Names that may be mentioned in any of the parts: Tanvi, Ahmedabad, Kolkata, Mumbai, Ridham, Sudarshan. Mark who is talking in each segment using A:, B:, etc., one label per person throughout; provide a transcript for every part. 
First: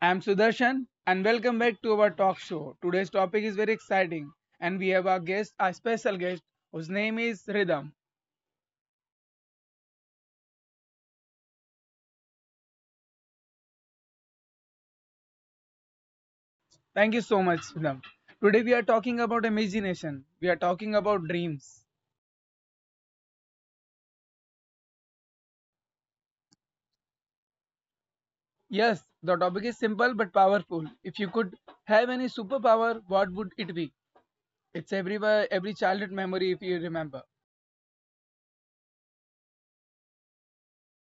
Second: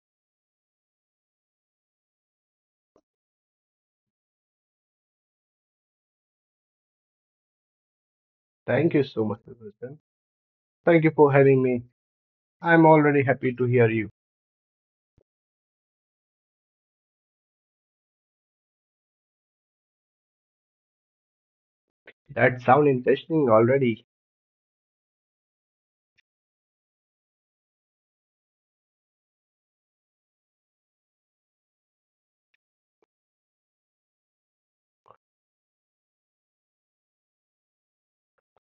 A: I'm Sudarshan and welcome back to our talk show. Today's topic is very exciting and we have our guest, a special guest whose name is Ridham.
B: Thank you so much, Sudarshan. Thank you for having me. I'm already happy to hear you.
A: Thank you so much, Ridham. Today we are talking about imagination. We are talking about dreams.
B: That sound interesting already.
A: Yes, the topic is simple but powerful. If you could have any superpower, what would it be? It's everywhere, every childhood memory if you remember.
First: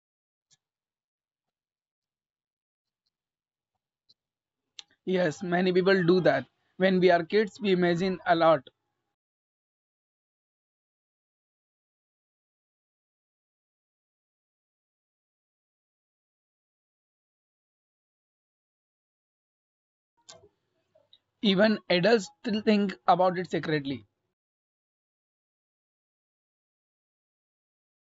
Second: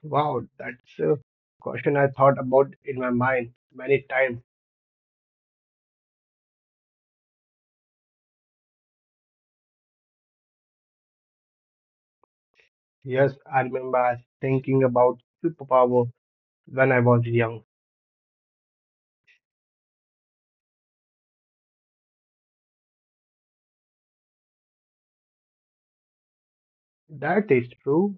B: Wow, that's a question I thought about in my mind many times.
A: Yes, many people do that. When we are kids, we imagine a lot.
B: Yes, I remember I was thinking about superpower when I was young.
A: Even adults still think about it secretly.
B: That is true.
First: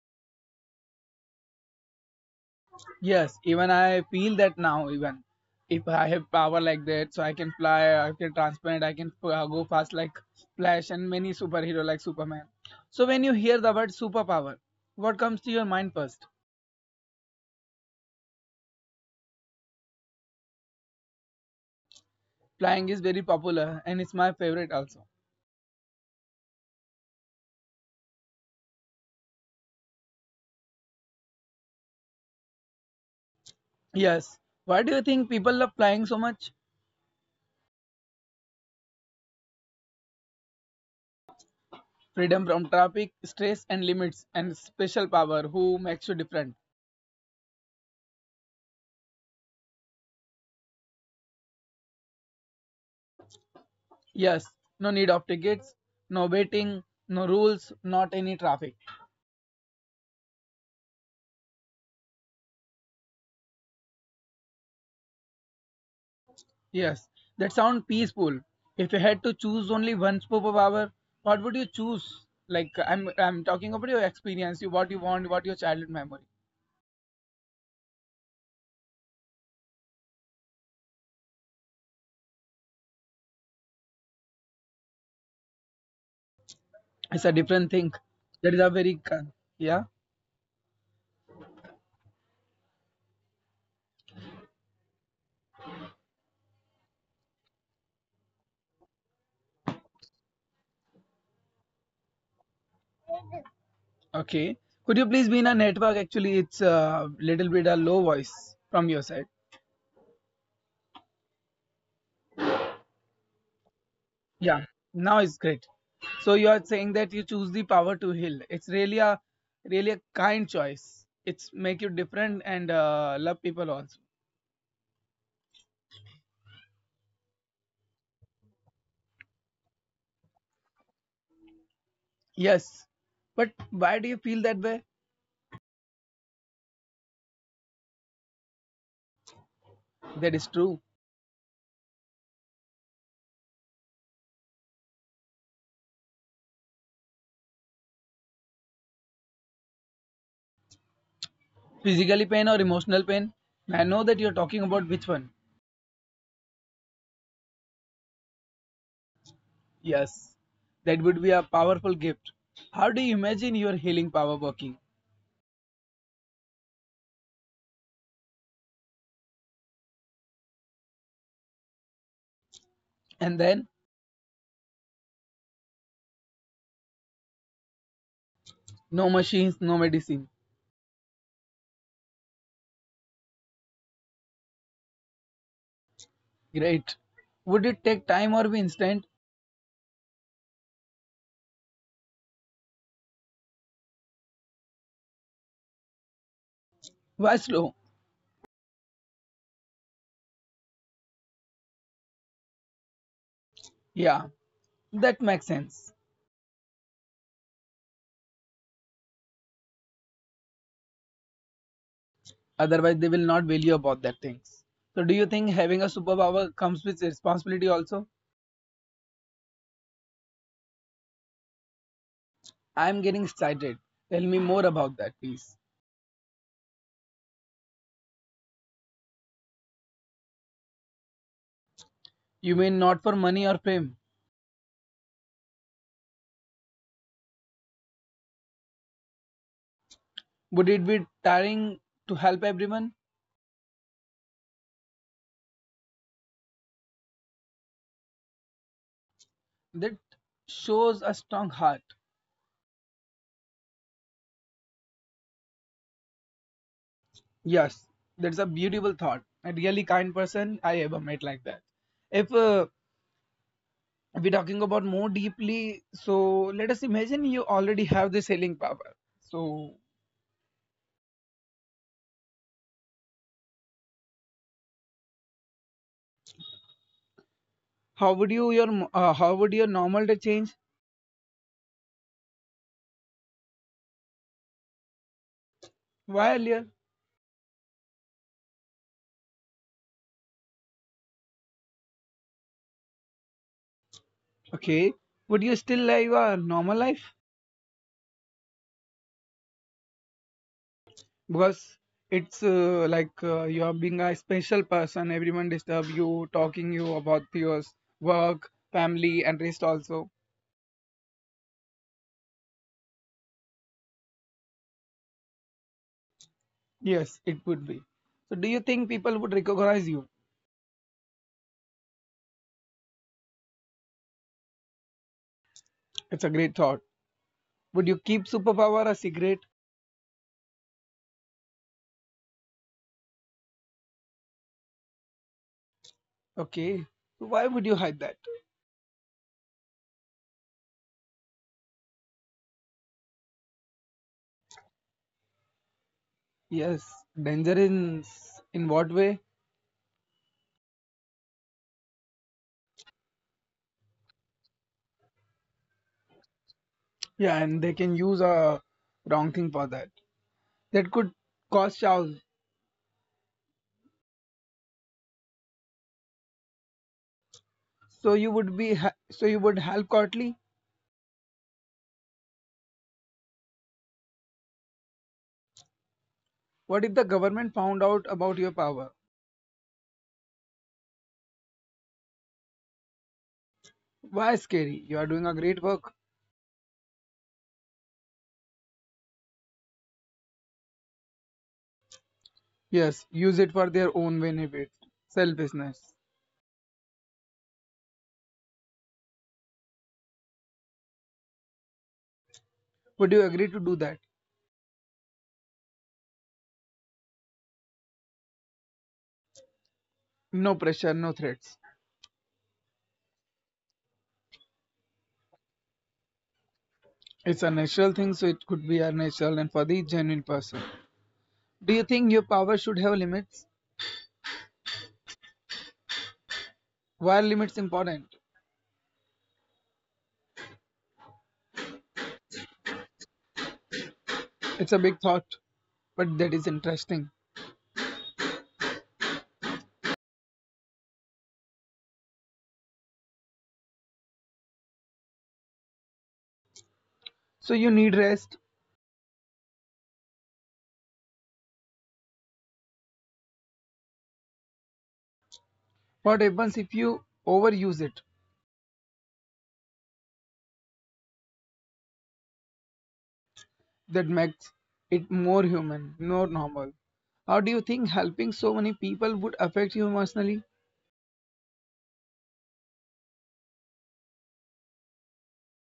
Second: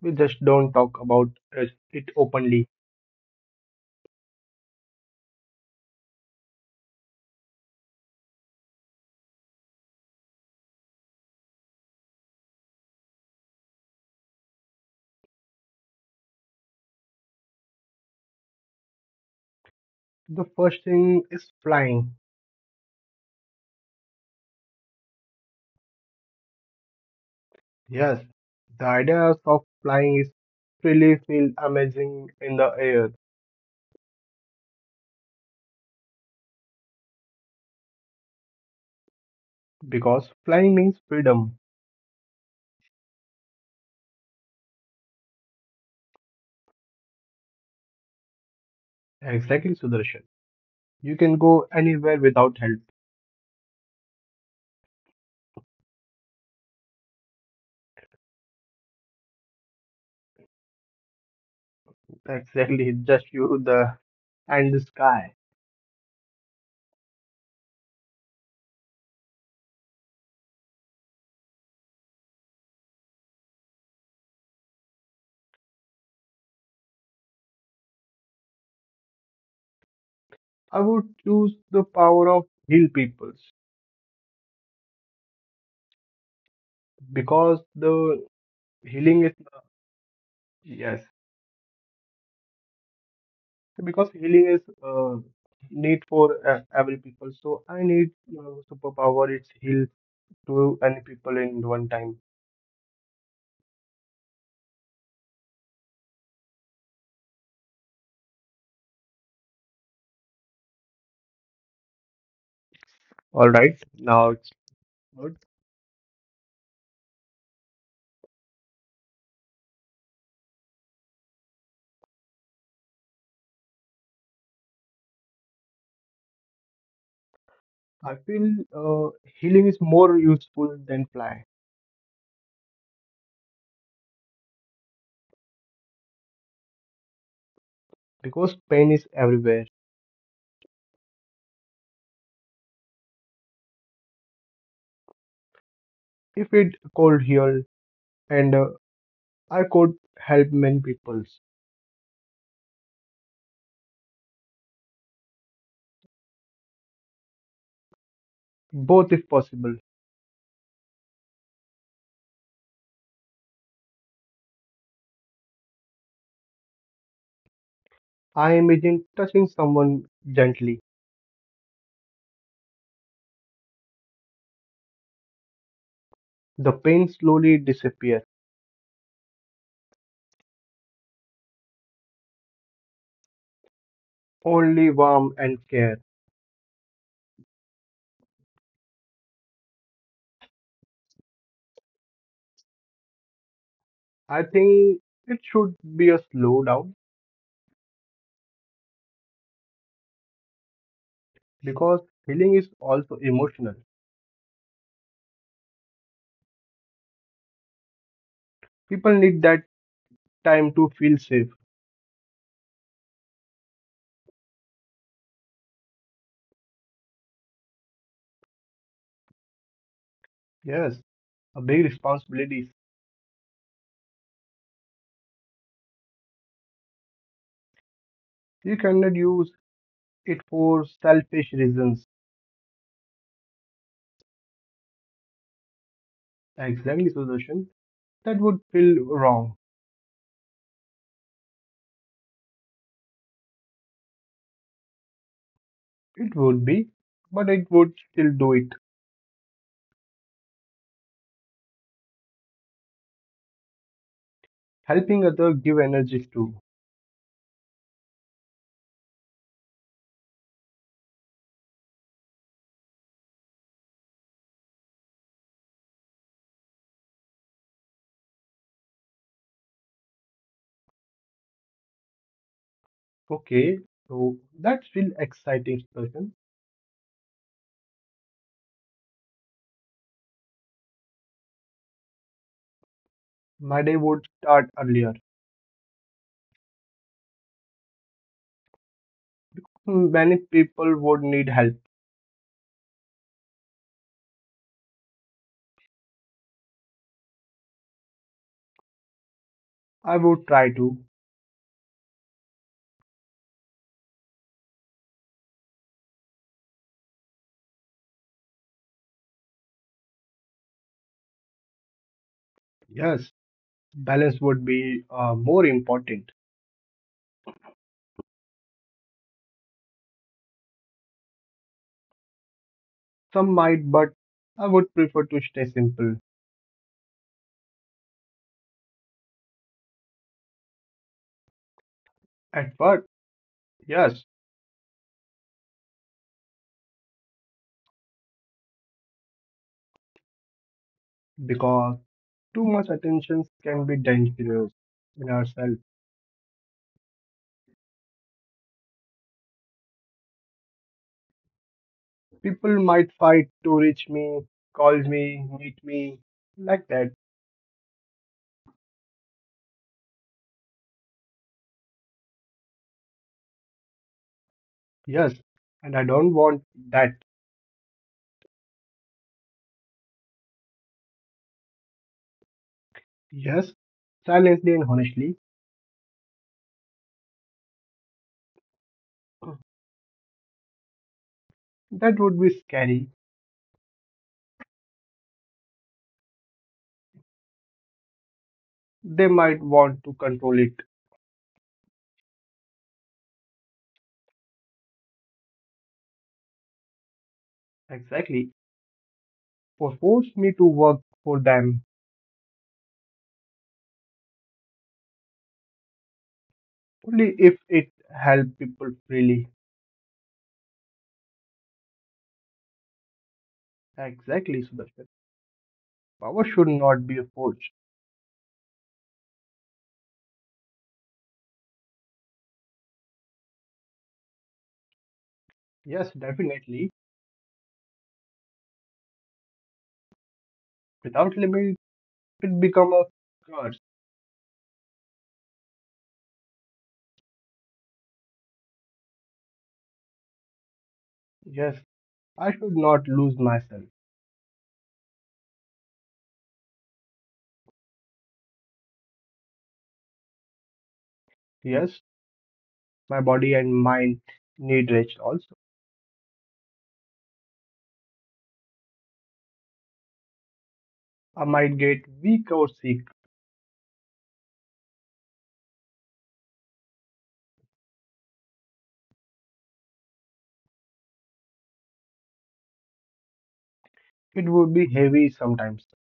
B: We just don't talk about it openly.
A: Yes, even I feel that now. Even if I have power like that, so I can fly, I can transparent, I can go fast like Flash and many superhero like Superman. So when you hear the word superpower, what comes to your mind first?
B: The first thing is flying.
A: Flying is very popular and it's my favorite also.
B: Yes, the idea of flying is really feel amazing in the air
A: Yes. Why do you think people love flying so much?
B: because flying means freedom.
A: Freedom from traffic, stress and limits, and special power who makes you different.
B: Exactly, Sudarshan. You can go anywhere without help.
A: Yes, no need of tickets, no waiting, no rules, not any traffic.
B: Exactly, just you, the and the sky.
A: Yes, that sound peaceful. If you had to choose only one superpower, what would you choose? Like I'm talking about your experience, you what you want, what your childhood memory.
B: I would choose the power of heal peoples because
A: It's a different
B: the
A: thing. That is a
B: healing is,
A: very con- yeah.
B: yes, because healing is need for every people. So I need superpower. It's heal to any people in one time.
A: Okay. Could you please be in a network? Actually, it's a little bit a low voice from your side.
B: All right, now it's
A: Yeah.
B: good.
A: Now it's great. So you are saying that you choose the power to heal. It's really a really a kind choice. It's make you different and love people also.
B: I feel uh, healing is more useful than fly
A: Yes, but why do you feel that way?
B: because pain is everywhere.
A: That is true.
B: If it cold here and I could help many people,
A: Physically pain or emotional pain? I know that you're talking about which one.
B: both if possible.
A: Yes, that would be a powerful gift. How do you imagine your healing power working?
B: I imagine touching someone gently.
A: And then,
B: The pain slowly disappear,
A: no machines, no medicine.
B: only warmth and care.
A: Great. Would it take time or be instant?
B: I think it should be a slow down
A: Why slow?
B: because healing is also emotional.
A: Yeah, that makes sense.
B: People need that time to feel safe.
A: Otherwise, they will not value about that things. So, do you think having a superpower comes with responsibility also?
B: Yes, a big responsibility.
A: I'm getting excited. Tell me more about that, please.
B: You cannot use it for selfish reasons.
A: You mean not for money or fame?
B: Exactly, solution. That would feel wrong.
A: Would it be tiring to help everyone?
B: It would be, but it would still do it.
A: That shows a strong heart.
B: Helping other give energies too.
A: Yes, that's a beautiful thought. A really kind person I ever met like that. If we're talking about more deeply, so let us imagine you already have this healing power. So
B: Okay, so that's real exciting discussion.
A: how would you your how would your normal day change?
B: My day would start earlier.
A: Why earlier?
B: Many people would need help.
A: Okay, would you still live a normal life?
B: I would try to.
A: Because it's like you are being a special person, everyone disturb you talking you about your work, family and rest also.
B: Yes, balance would be more important.
A: Yes, it would be. So do you think people would recognize you?
B: Some might, but I would prefer to stay
A: It's a great
B: simple.
A: thought. Would you keep superpower a secret?
B: At first, yes,
A: Okay, so why would you hide that?
B: because too much attention can be dangerous in ourselves.
A: Yes, danger in what way?
B: People might fight to reach me, call me, meet me, like that.
A: Yeah, and they can use a wrong thing for that. That could cause chaos.
B: Yes, and I don't want that.
A: So you would be ha- so you would help Cotley.
B: Yes, silently and honestly,
A: What if the government found out about your power?
B: that would be scary.
A: Why scary? You are doing a great work.
B: They might want to control it.
A: Yes, use it for their own benefit. Selfishness.
B: Exactly. Or force me to work for them.
A: Would you agree to do that?
B: Only if it helps people freely.
A: No pressure, no threats.
B: Exactly, Sudarshan. Power should
A: It's a
B: not be a
A: natural thing, so
B: force.
A: it could be a natural and for the genuine person. Do you think your power should have limits?
B: Yes,
A: Why are limits
B: definitely.
A: important?
B: Without limit, it become a curse.
A: It's a big thought, but that is interesting.
B: Yes, I should not lose myself.
A: So you need rest.
B: Yes, my body and mind need rest also.
A: What happens if you overuse it?
B: I might get weak or sick.
A: That makes it more human, more normal. How do you think helping so many people would affect you emotionally?
B: It would be heavy sometimes.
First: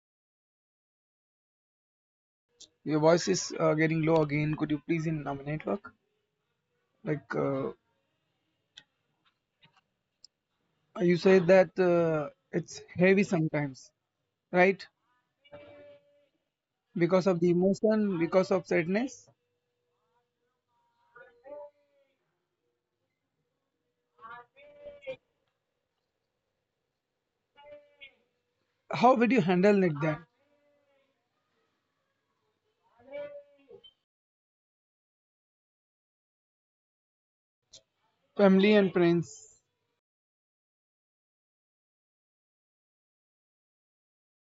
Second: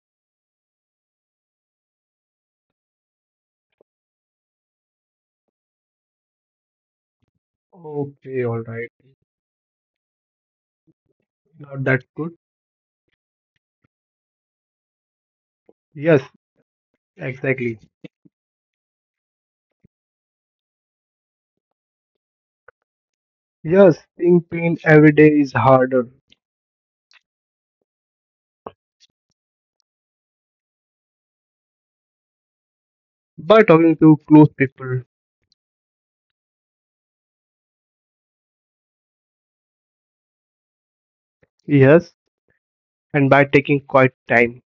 A: Your voice is getting low again. Could you please in network? Like
B: Okay, all right.
A: you said
B: Now
A: that
B: that's good.
A: it's heavy sometimes, right?
B: Yes,
A: Because of the
B: exactly.
A: emotion, because of sadness.
B: Yes, seeing pain every day is harder.
A: How would you handle it then?
B: By talking to close people,
A: Family and friends.
B: yes, and by taking quiet time.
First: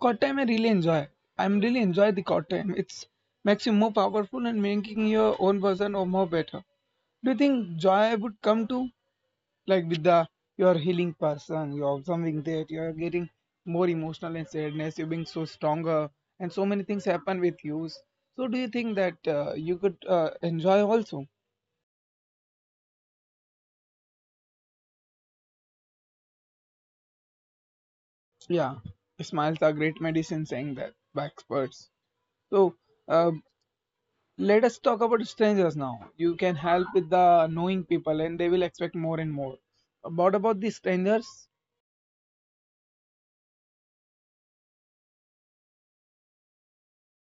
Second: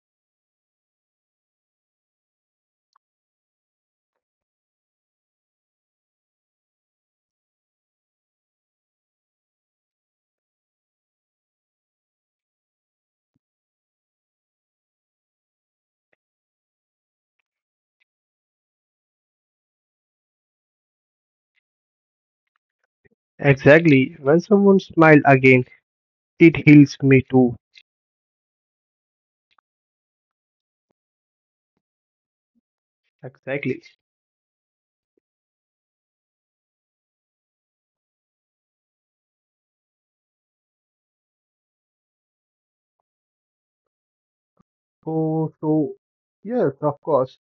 A: Court time I really enjoy. I'm really enjoy the court time. It's makes you more powerful and making your own person or more better. Do you think joy would come to like with the you're healing person, you're observing that you're getting more emotional and sadness, you're being so stronger and so many things happen with you, so do you think that you could enjoy also?
B: Exactly. When someone smiles again, it heals me too.
A: Yeah, smiles are great medicine, saying that by experts. So uh,
B: Exactly.
A: let us talk about strangers now. You can help with the knowing people and they will expect more and more. What about the strangers?
B: So, so, yes, of course,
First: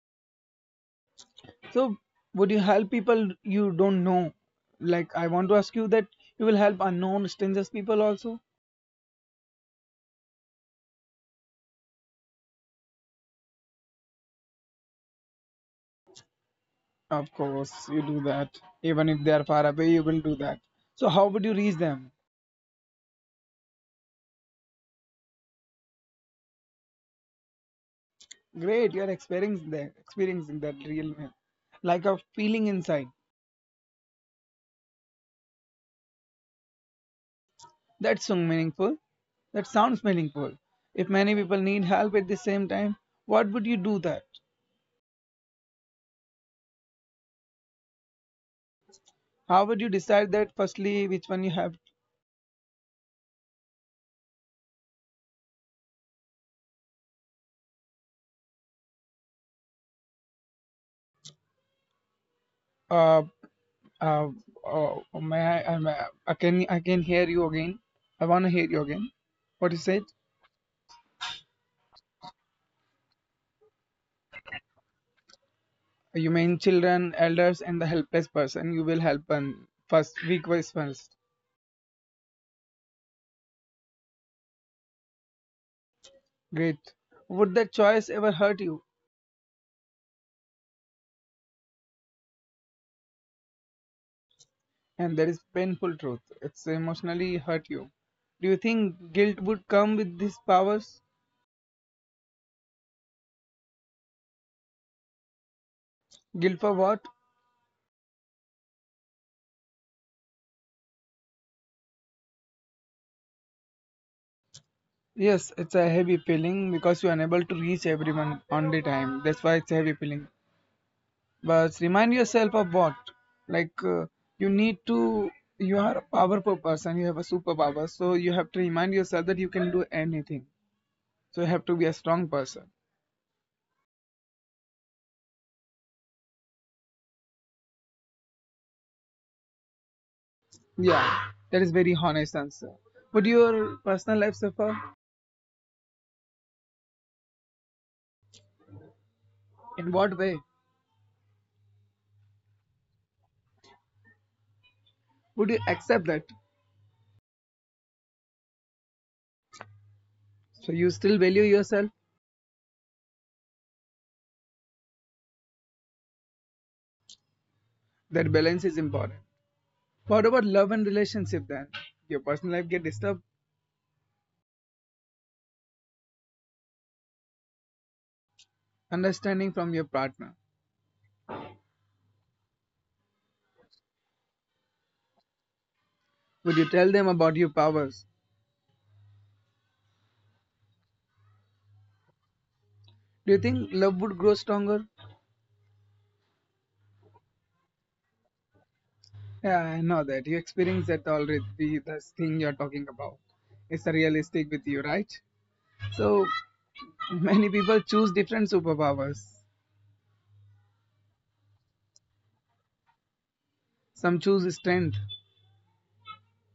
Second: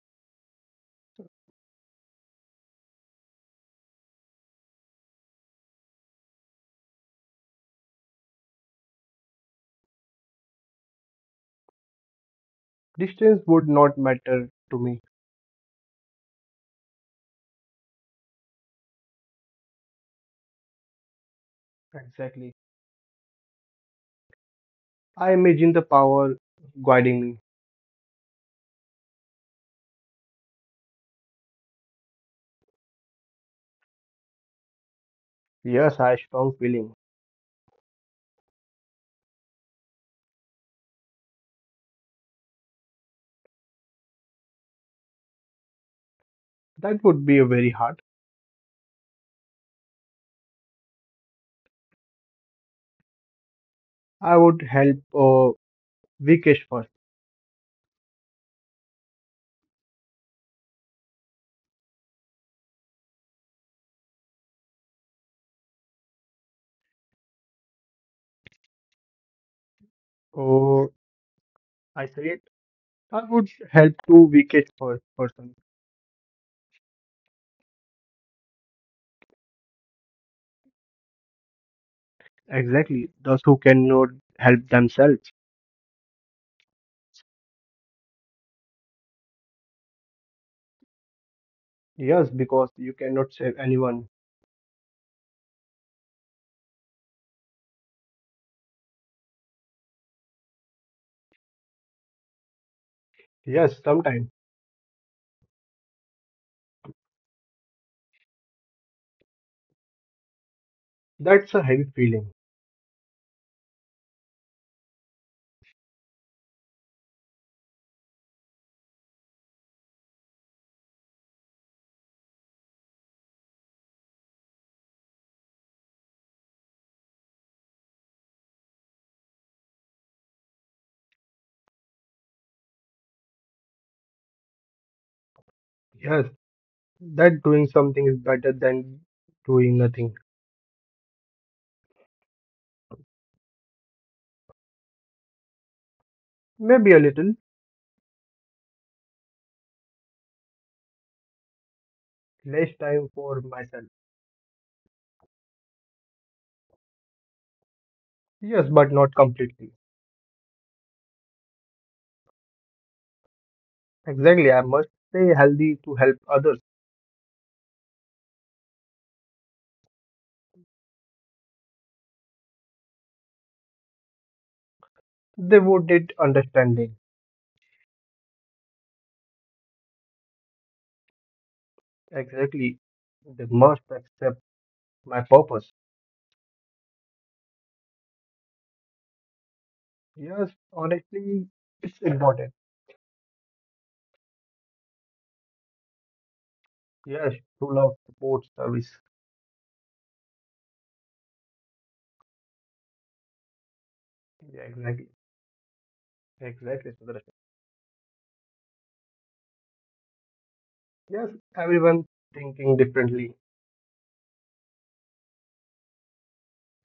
A: So, would you help people you don't know? Like, I want to ask you that you will help unknown strangers people also?
B: distance would not matter to me.
A: Of course, you do that. Even if they are far away, you will do that. So, how would you reach them?
B: Exactly. I imagine the power guiding me.
A: Great, you are experiencing that real me- like a feeling inside.
B: Yes, I strong feeling.
A: That's so meaningful. That sounds meaningful. If many people need help at the same time, what would you do that?
B: That would be a very hard.
A: How would you decide that? Firstly, which one you have?
B: I would help Vikesh first.
A: uh, Uh, oh, oh, may I, may, I can hear you again. I want to hear you again. What you said?
B: Oh, I say it. I would help to Vikesh first
A: You
B: person.
A: mean children, elders, and the helpless person. You will help and first, weak ones first.
B: Exactly, those who cannot help themselves.
A: Great. Would that choice ever hurt you?
B: Yes, because you cannot save anyone.
A: And that is painful truth. It's emotionally hurt you. Do you think guilt would come with these powers?
B: Yes, sometimes
A: Guilt for what?
B: that's a heavy feeling.
A: Yes, it's a heavy feeling because you're unable to reach everyone on the time. That's why it's a heavy feeling. But remind yourself of what, like you need to, you are a powerful person, you have a superpower, so you have to remind yourself that you can do anything, so you have to be a strong person.
B: Yes, that doing something is better than doing nothing.
A: Yeah, that is very honest answer. Would your personal life suffer?
B: Maybe a little
A: In what way?
B: less time for myself.
A: Would you accept that?
B: Yes, but not completely.
A: So you still value yourself.
B: Exactly, I must stay healthy to help others.
A: That balance is important. What about love and relationship then? Your personal life get disturbed?
B: They would need understanding.
A: Understanding from your partner?
B: Exactly. They must accept my purpose.
A: Would you tell them about your powers?
B: Yes, honestly, it's important.
A: Do you think love would grow stronger?
B: Yes, true love, support, service.
A: Yeah, I know that. You experienced that already, the thing you're talking about. It's a
B: Yeah,
A: realistic with
B: exactly.
A: you, right? So
B: Exactly, Sudarshan.
A: many people choose different superpowers.
B: Yes, everyone thinking differently.
A: Some choose strength,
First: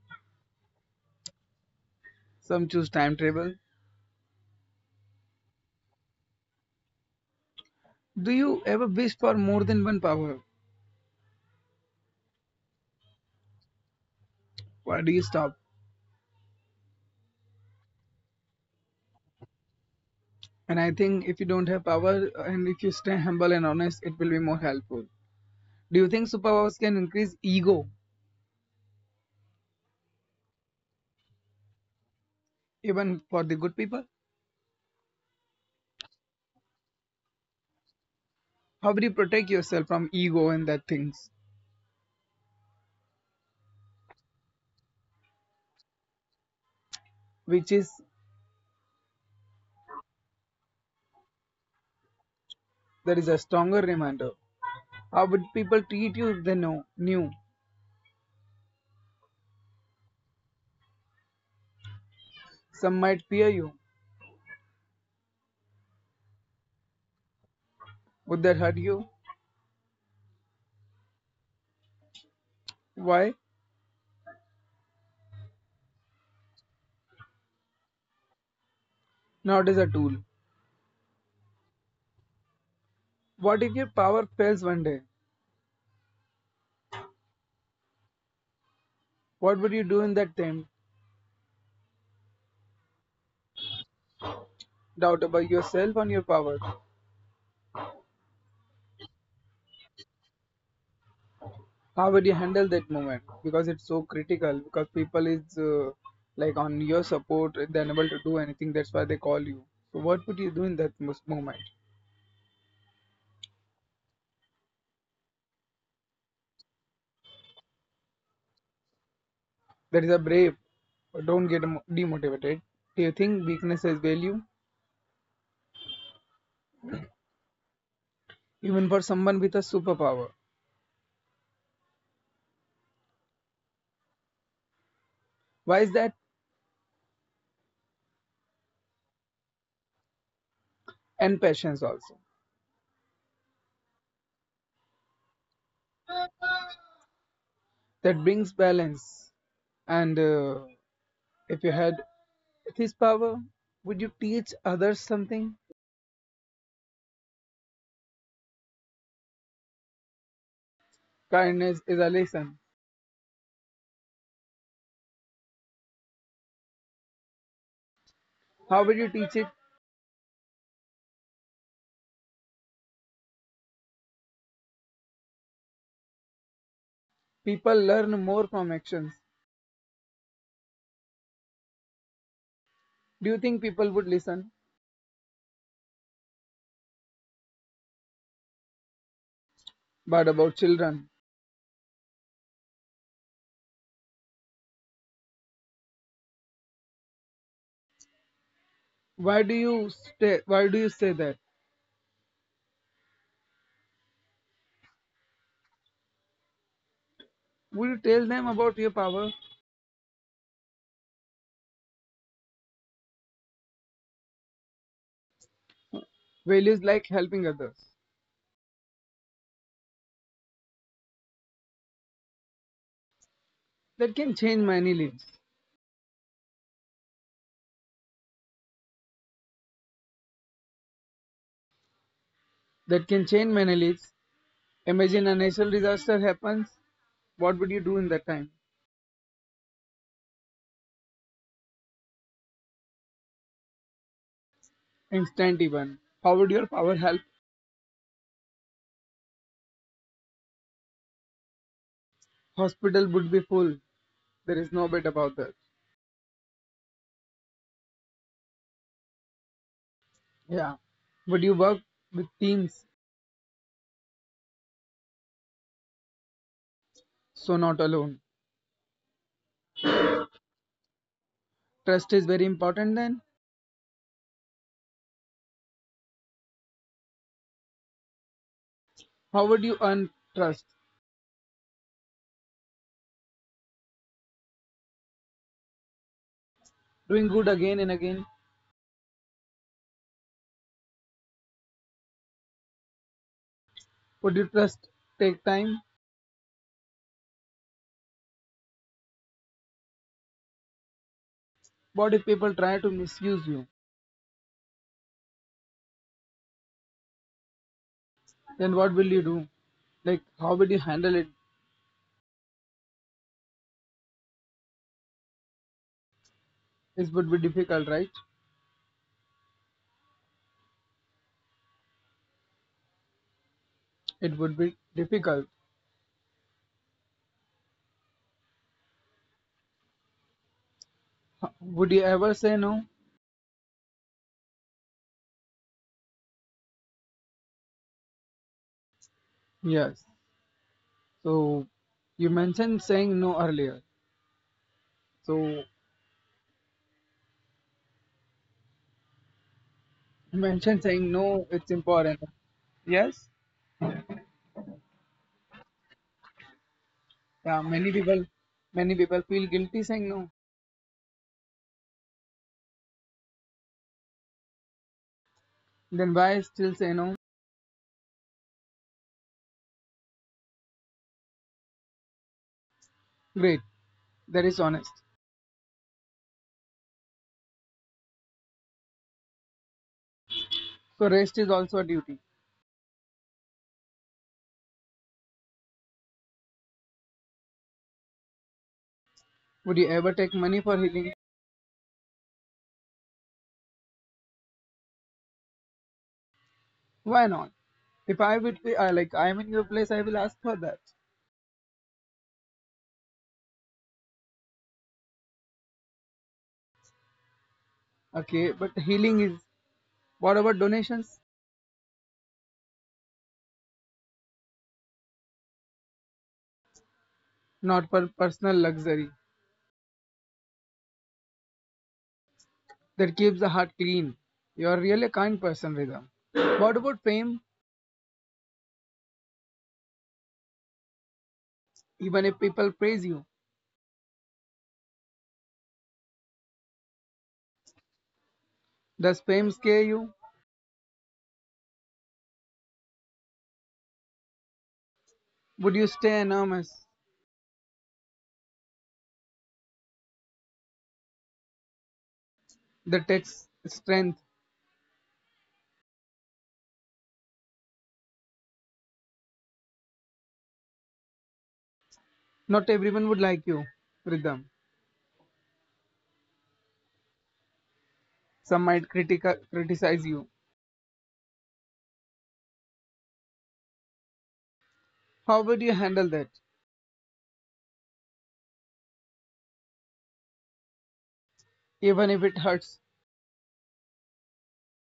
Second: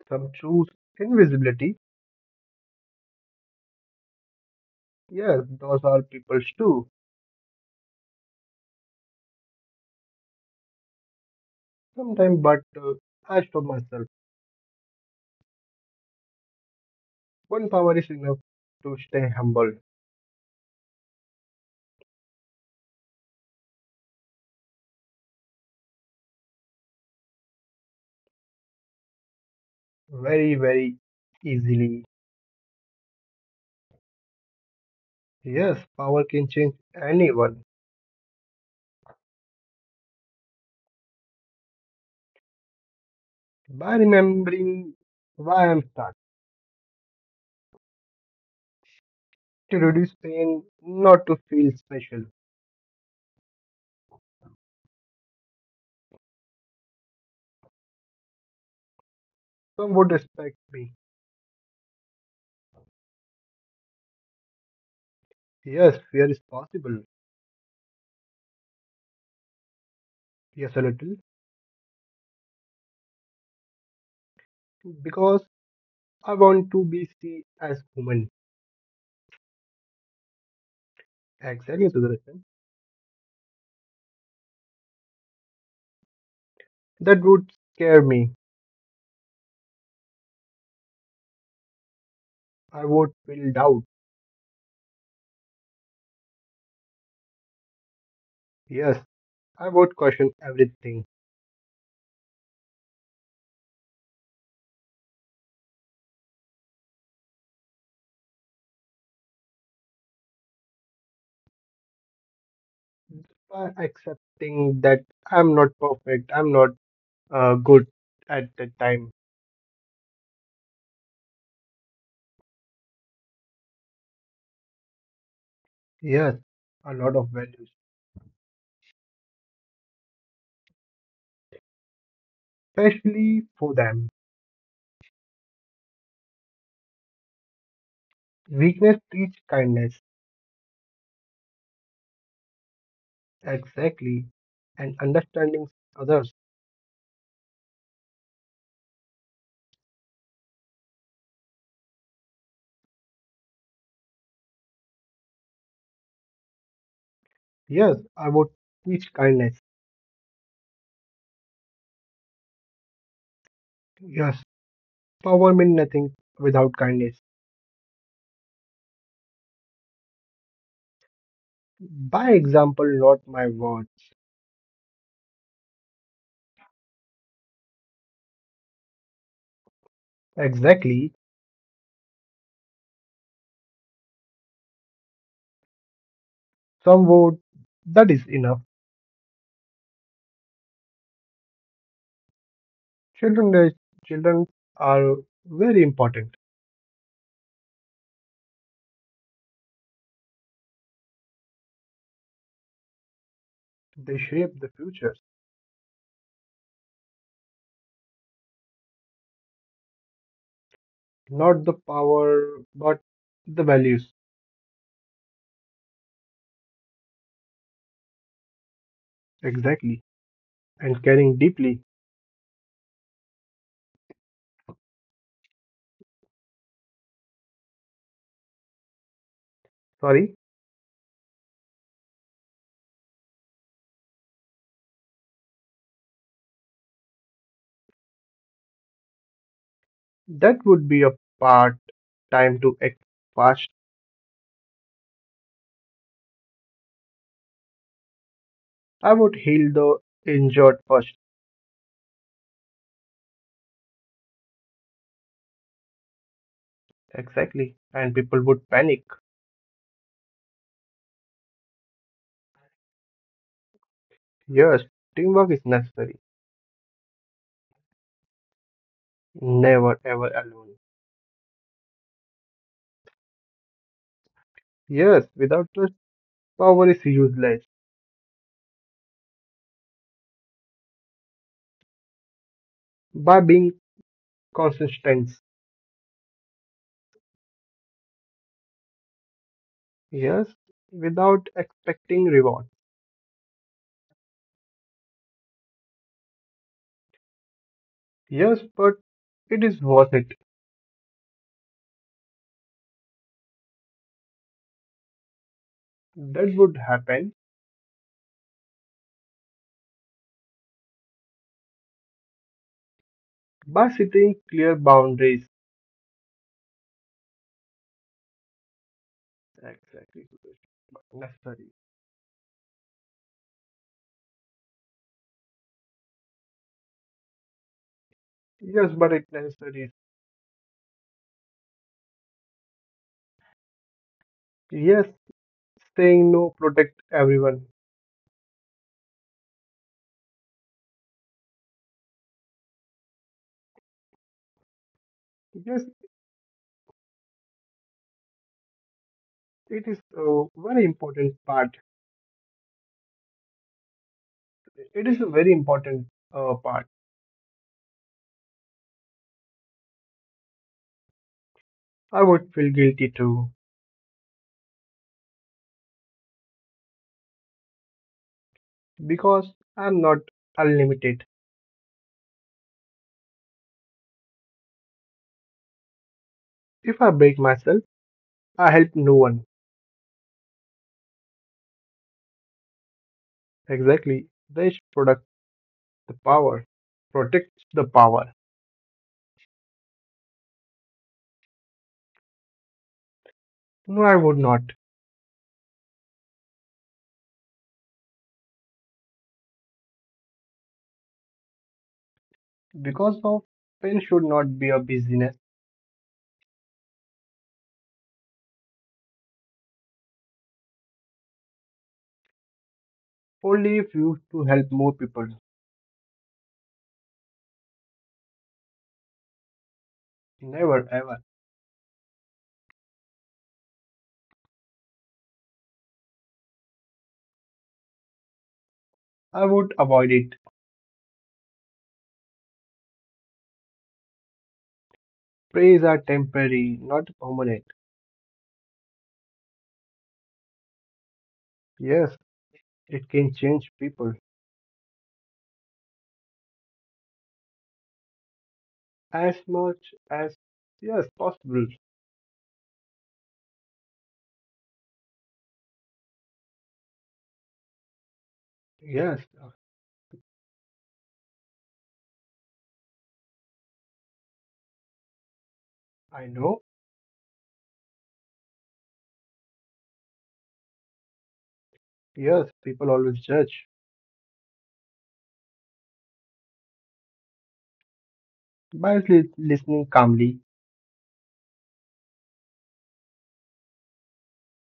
B: Some choose invisibility.
A: some choose time travel.
B: Yes, those are people's too.
A: Do you ever wish for more than one power?
B: Sometimes, but as for myself,
A: Why do you stop?
B: one power is enough to stay humble.
A: And I think if you don't have power and if you stay humble and honest, it will be more helpful. Do you think superpowers can increase ego
B: Very, very easily.
A: even for the good people?
B: Yes, power can change anyone
A: How do you protect yourself from ego and that things?
B: by remembering why I'm starting.
A: Which is
B: To reduce pain, not to feel special.
A: that is a stronger reminder. How would people treat you if they know, knew?
B: Some would respect me.
A: Some might fear you.
B: Yes, fear is possible.
A: Would that hurt you?
B: Yes, a little.
A: Why?
B: Because I want to be seen as human.
A: Not as a tool.
B: Exactly, Sudarshan.
A: What if your power fails one day?
B: That would scare me.
A: What would you do in that time?
B: I would feel doubt.
A: Doubt about yourself and your power.
B: Yes, I would question everything.
A: How would you handle that moment? Because it's so critical. Because people is like on your support, they're unable to do anything. That's why they call you. So what would you do in that mos- moment?
B: By accepting that I'm not perfect, I'm not good at that time.
A: That is a brave. Don't get emo- demotivated. Do you think weakness has value?
B: Yes, a lot of values,
A: Even for someone with a superpower.
B: especially for them.
A: Why is that?
B: Weakness teach kindness.
A: And patience also.
B: Exactly. And understanding others.
A: That brings balance. And if you had this power, would you teach others something?
B: Yes, I would teach kindness.
A: Kindness is a lesson.
B: Yes, power means nothing without kindness.
A: How would you teach it?
B: By example, not my words.
A: People learn more from actions.
B: Exactly.
A: Do you think people would listen?
B: Some word that is enough.
A: But about children,
B: Children, children are very important.
A: why do you stay why do you say that?
B: They shape the future,
A: Would you tell them about your power?
B: not the power, but the values.
A: Values like helping others.
B: Exactly. And caring deeply.
A: That can change many lives.
B: Sorry,
A: That can change many lives. Imagine a natural disaster happens. What would you do in that time?
B: that would be a part time to act fast.
A: Instant even. How would your power help?
B: I would heal the injured first.
A: Hospital would be full. There is no bit about that.
B: Exactly. And people would panic.
A: Yeah. Would you work with teams?
B: Yes, teamwork is necessary.
A: So not alone.
B: Never ever alone.
A: Trust is very important then.
B: Yes, without trust, power is useless.
A: How would you earn trust?
B: By being consistent.
A: Doing good again and again.
B: Yes, without expecting reward.
A: Would you trust take time?
B: Yes, but it is worth it.
A: What if people try to misuse you?
B: That would happen
A: Then what will you do? Like how would you handle it?
B: by setting clear boundaries.
A: This would be difficult, right?
B: Exactly. But necessary.
A: It would be difficult.
B: Yes, but it necessary.
A: H- would you ever say no?
B: Yes, saying no protect everyone.
A: Yes. So you mentioned saying no earlier. So
B: Yes, it is a
A: mentioned
B: very
A: saying no,
B: important
A: it's
B: part.
A: important. Yes.
B: It is a very important part.
A: Yeah, many people, feel guilty saying no.
B: I would feel guilty too
A: Then why still say no?
B: because I'm not unlimited.
A: Great, that is honest.
B: If I break myself, I help no one.
A: So rest is also a duty.
B: Exactly. They should protect the power. Protect the power.
A: Would you ever take money for healing?
B: No, I would not
A: Why not? If I would be I, like I'm in your place, I will ask for that.
B: because of pain should not be a business.
A: Okay, but healing is. What about donations?
B: Only if used to help more people.
A: Not for personal luxury.
B: Never ever.
A: That keeps the heart clean. You are really a kind person, Rida. What about fame?
B: I would avoid it.
A: Even if people praise you.
B: Praise are temporary, not permanent.
A: Does fame scare you?
B: Yes, it can change people
A: Would you stay anonymous?
B: as much as yes possible.
A: The text strength.
B: Yes,
A: Not everyone would like you. Rhythm.
B: I know.
A: Some might critica- criticize you.
B: Yes, people always judge
A: How would you handle that?
B: by listening calmly.
A: Even if it hurts,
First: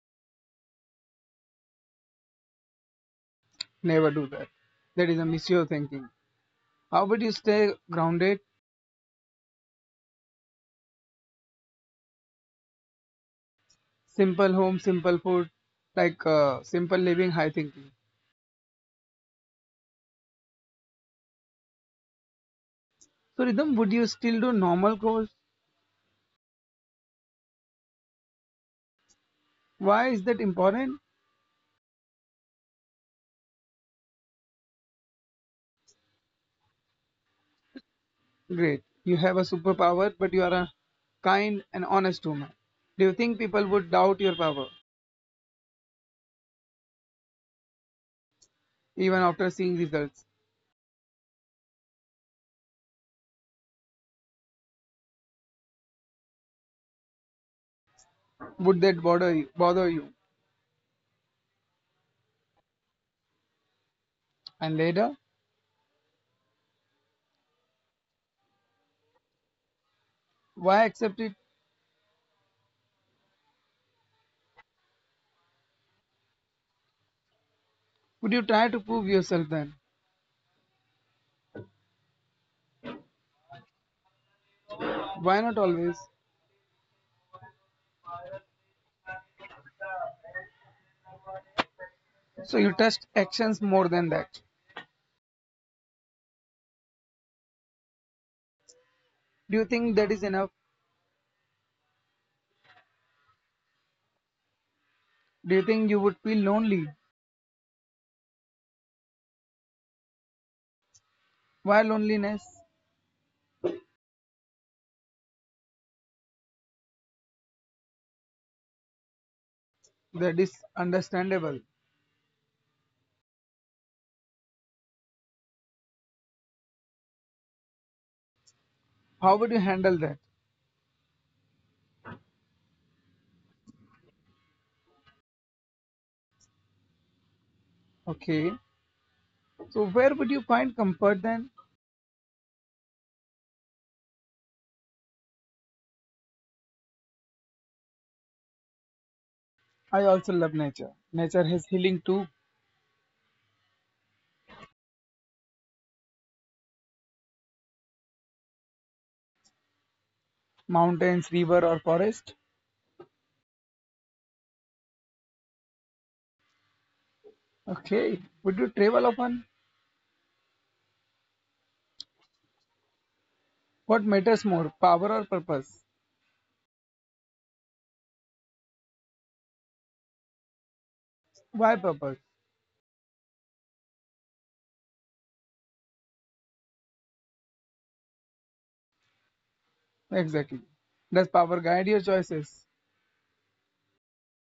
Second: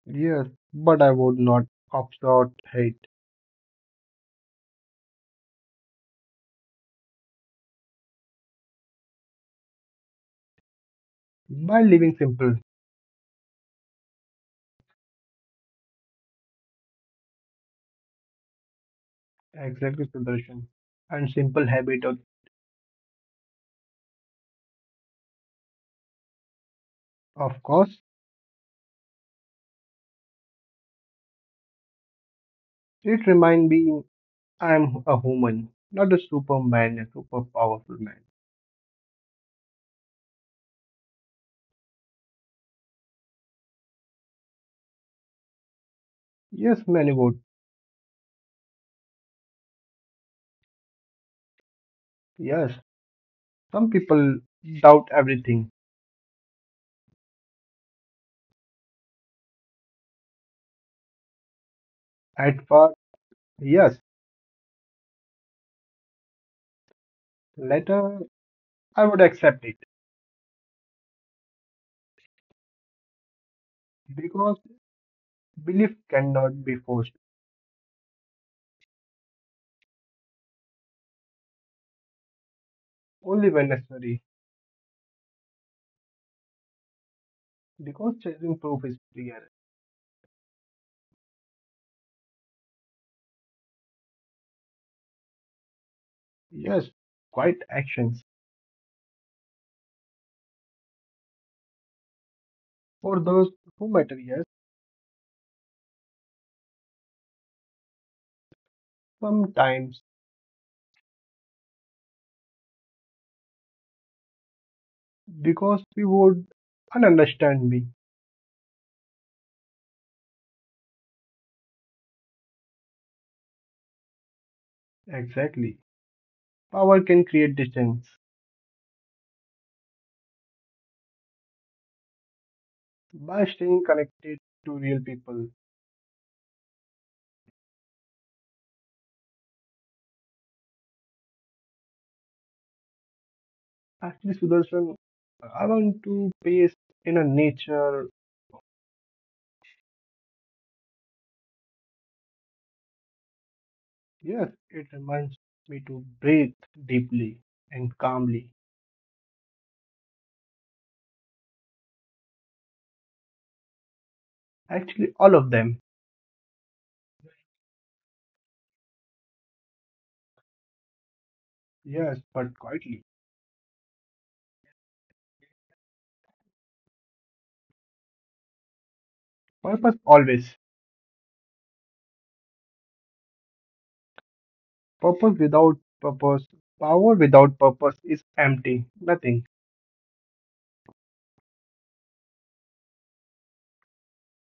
B: Yes, but I would not upstart hate
A: never do that. That is a mature thinking. How would you stay grounded?
B: by living simple.
A: Simple home, simple food, like simple living, high thinking.
B: Exactly, Sudarshan. And simple habit
A: So, Rhythm, would you still do normal course?
B: of course
A: Why is that important?
B: it remind me I'm a human, not a superman, a super powerful man.
A: Great. You have a superpower, but you are a kind and honest woman. Do you think people would doubt your power?
B: Yes, many would.
A: Even after seeing results?
B: Yes, some people doubt everything.
A: Would that bother you? Bother you?
B: At first, yes.
A: And later,
B: Later I would accept it.
A: why accept it?
B: Because belief cannot be forced,
A: Would you try to prove yourself then?
B: only when necessary.
A: Why not always?
B: Because chasing proof is prayer.
A: So you test actions more than that.
B: Yes, quiet actions.
A: Do you think that is enough?
B: For those who matter, yes,
A: Do you think you would feel lonely?
B: sometimes.
A: Why loneliness?
B: Because we would understand me.
A: That is understandable.
B: Exactly. Power can create distance.
A: How would you handle that?
B: By staying connected to real people.
A: Okay. So where would you find comfort then?
B: Actually, Sudarshan, I want to pace in a nature.
A: I also love nature. Nature has healing too.
B: Yes, it reminds me to breathe deeply and calmly.
A: Mountains, river or forest.
B: Actually, all of them.
A: Okay. Would you travel often?
B: Yes, but quietly.
A: What matters more, power or purpose?
B: Purpose always.
A: Why purpose?
B: Purpose without purpose, power without purpose is empty. Nothing.
A: Exactly. Does power guide your choices?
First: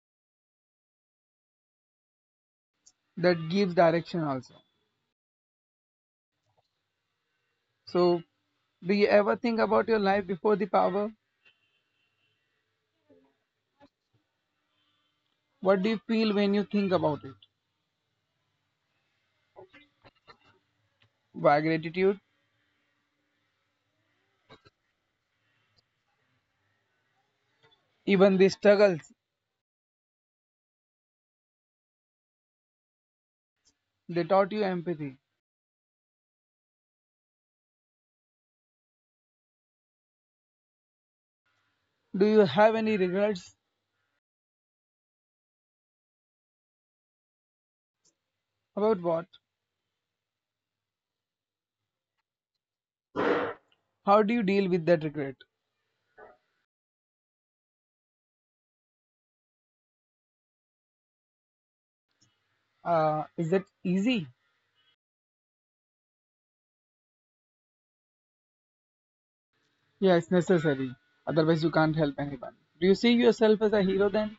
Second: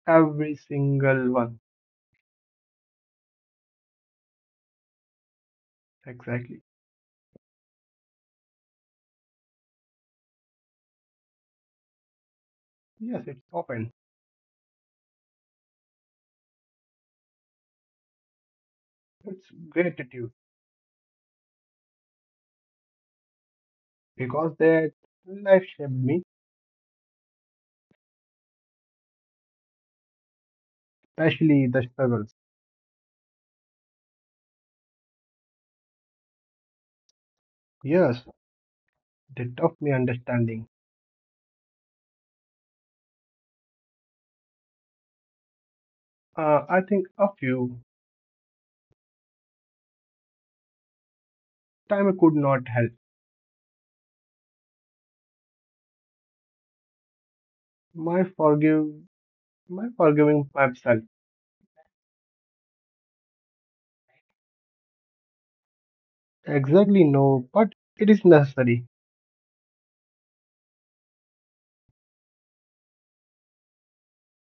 B: Every single one.
A: That gives direction also.
B: Exactly.
A: So, do you ever think about your life before the power?
B: Yes, it's often.
A: What do you feel when you think about it?
B: It's gratitude
A: Why gratitude?
B: because that life shaped me,
A: Even the struggles,
B: especially the struggles.
A: they taught you empathy.
B: Yes, they taught me understanding.
A: Do you have any regrets
B: I think a few
A: about what?
B: time I could not help.
A: How do you deal with that regret?
B: my forgive my forgiving myself.
A: Is that easy?
B: Exactly no, but it is necessary.
A: Yeah, it's necessary. Otherwise, you can't help anyone. Do you see yourself as a hero then?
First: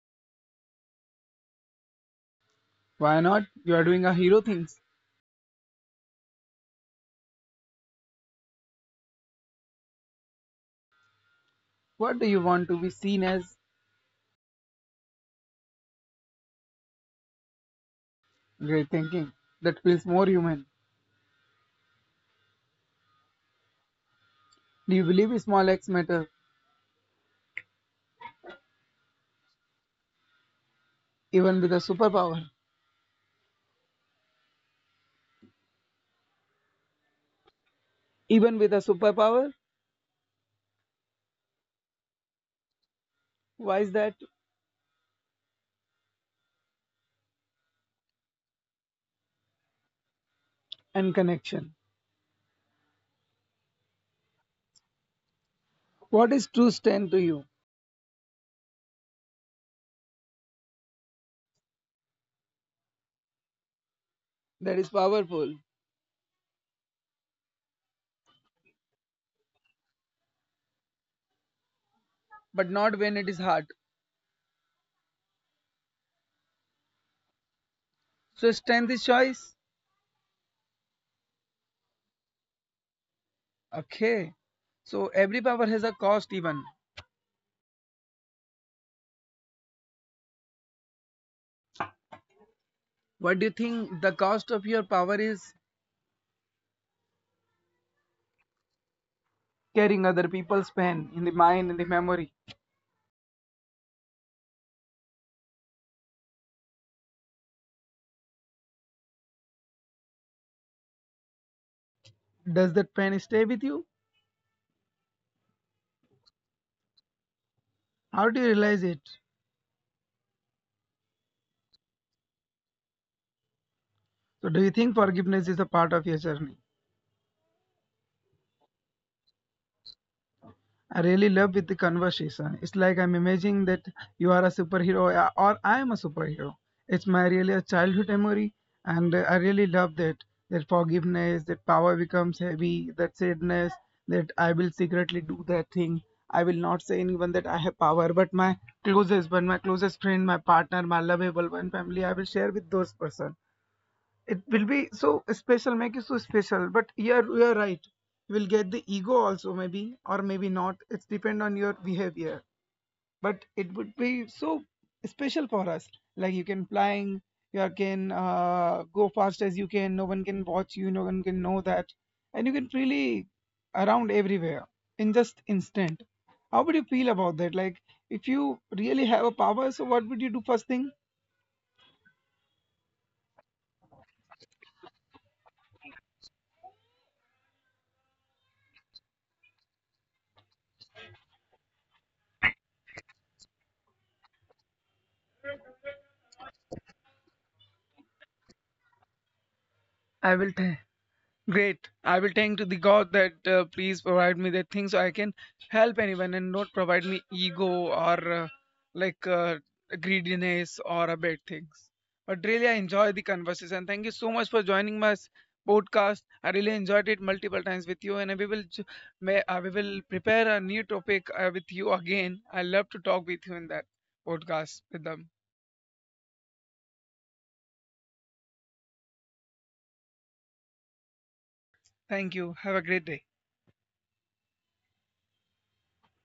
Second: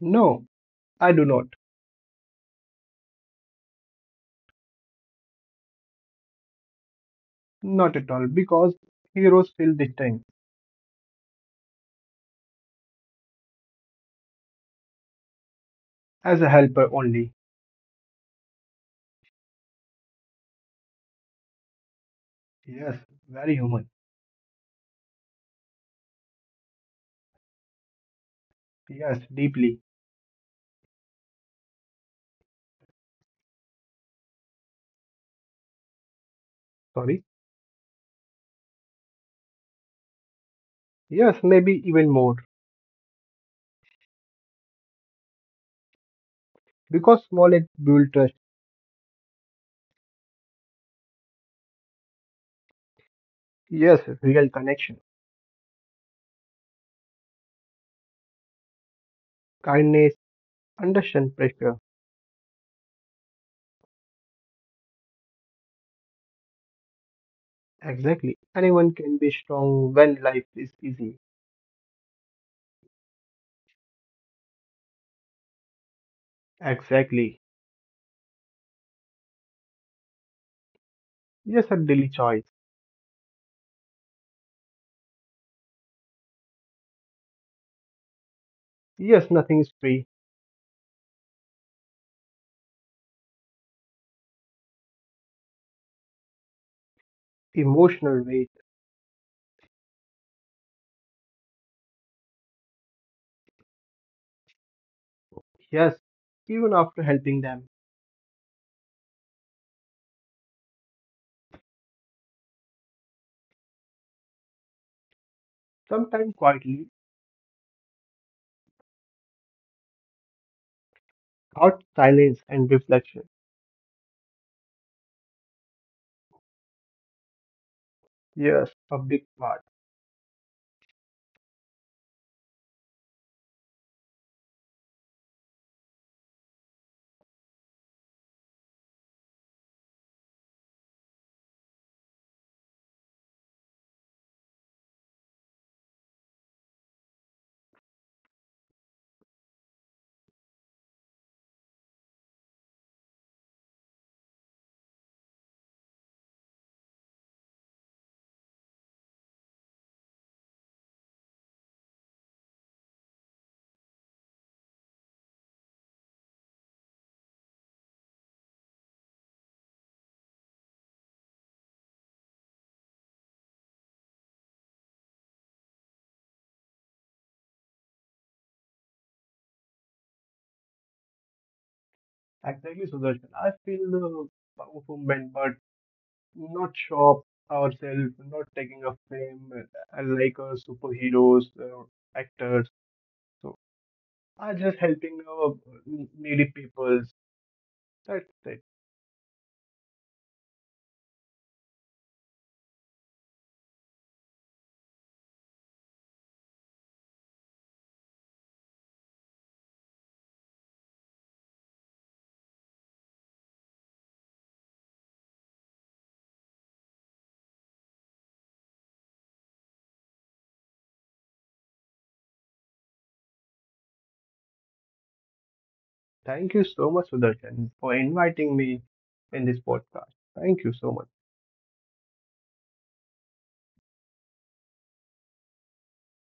B: No, I do not.
A: Why not? You are doing a hero things.
B: Not at all, because heroes feel this time
A: What do you want to be seen as?
B: as a helper only.
A: Great thinking. That feels more human.
B: Yes, very human.
A: Do you believe small acts matter,
B: Yes, deeply.
A: even with a superpower?
B: Sorry.
A: Even with a superpower?
B: Yes, maybe even more.
A: Why is that?
B: Because small acts build trust.
A: And connection.
B: Yes, real connection.
A: What is true strength to you?
B: Kindness, understand pressure.
A: That is powerful,
B: Exactly. Anyone can be strong when life is easy.
A: but not when it is hard. So
B: Exactly.
A: strength is choice.
B: Yes, a daily choice.
A: Okay. So every power has a cost, even.
B: Yes, nothing is free.
A: What do you think the cost of your power is?
B: Emotional weight.
A: Carrying other people's pain in the mind, in the memory.
B: Yes, even after helping them.
A: Does that pain stay with you?
B: Sometimes quietly,
A: How do you realize it?
B: thought, silence, and reflection.
A: So do you think forgiveness is a part of your journey?
B: Yes, a big part.
A: I really love with the conversation. It's like I'm imagining that you are a superhero or I am a superhero. It's my really a childhood memory, and I really love that. That forgiveness, that power becomes heavy, that sadness, that I will secretly do that thing. I will not say anyone that I have power, but my closest one, my closest friend, my partner, my lovable one, family, I will share with those person. It will be so special, make it so special. But you're right, you will get the ego also, maybe or maybe not. It's depend on your behavior, but it would be so special for us. Like you can flying, you can go fast as you can, no one can watch you, no one can know that, and you can freely around everywhere in just instant. How would you feel about that? Like if you really have a power, so what would you do first thing?
B: Exactly, Sudarshan. I feel the movement, but not shop ourselves, not taking a fame like superheroes, actors. So are just helping needy people. That's it.
A: I will tell. Great. I will thank to the God that please provide me that thing so I can help anyone and not provide me ego or like greediness or a bad things. But really, I enjoy the conversation. Thank you so much for joining my podcast. I really enjoyed it multiple times with you, and we will we will prepare a new topic with you again. I love to talk with you in that podcast with them.
B: Thank you so much, Sudarshan, for inviting me in this podcast. Thank you so much.
A: Thank you. Have a great day.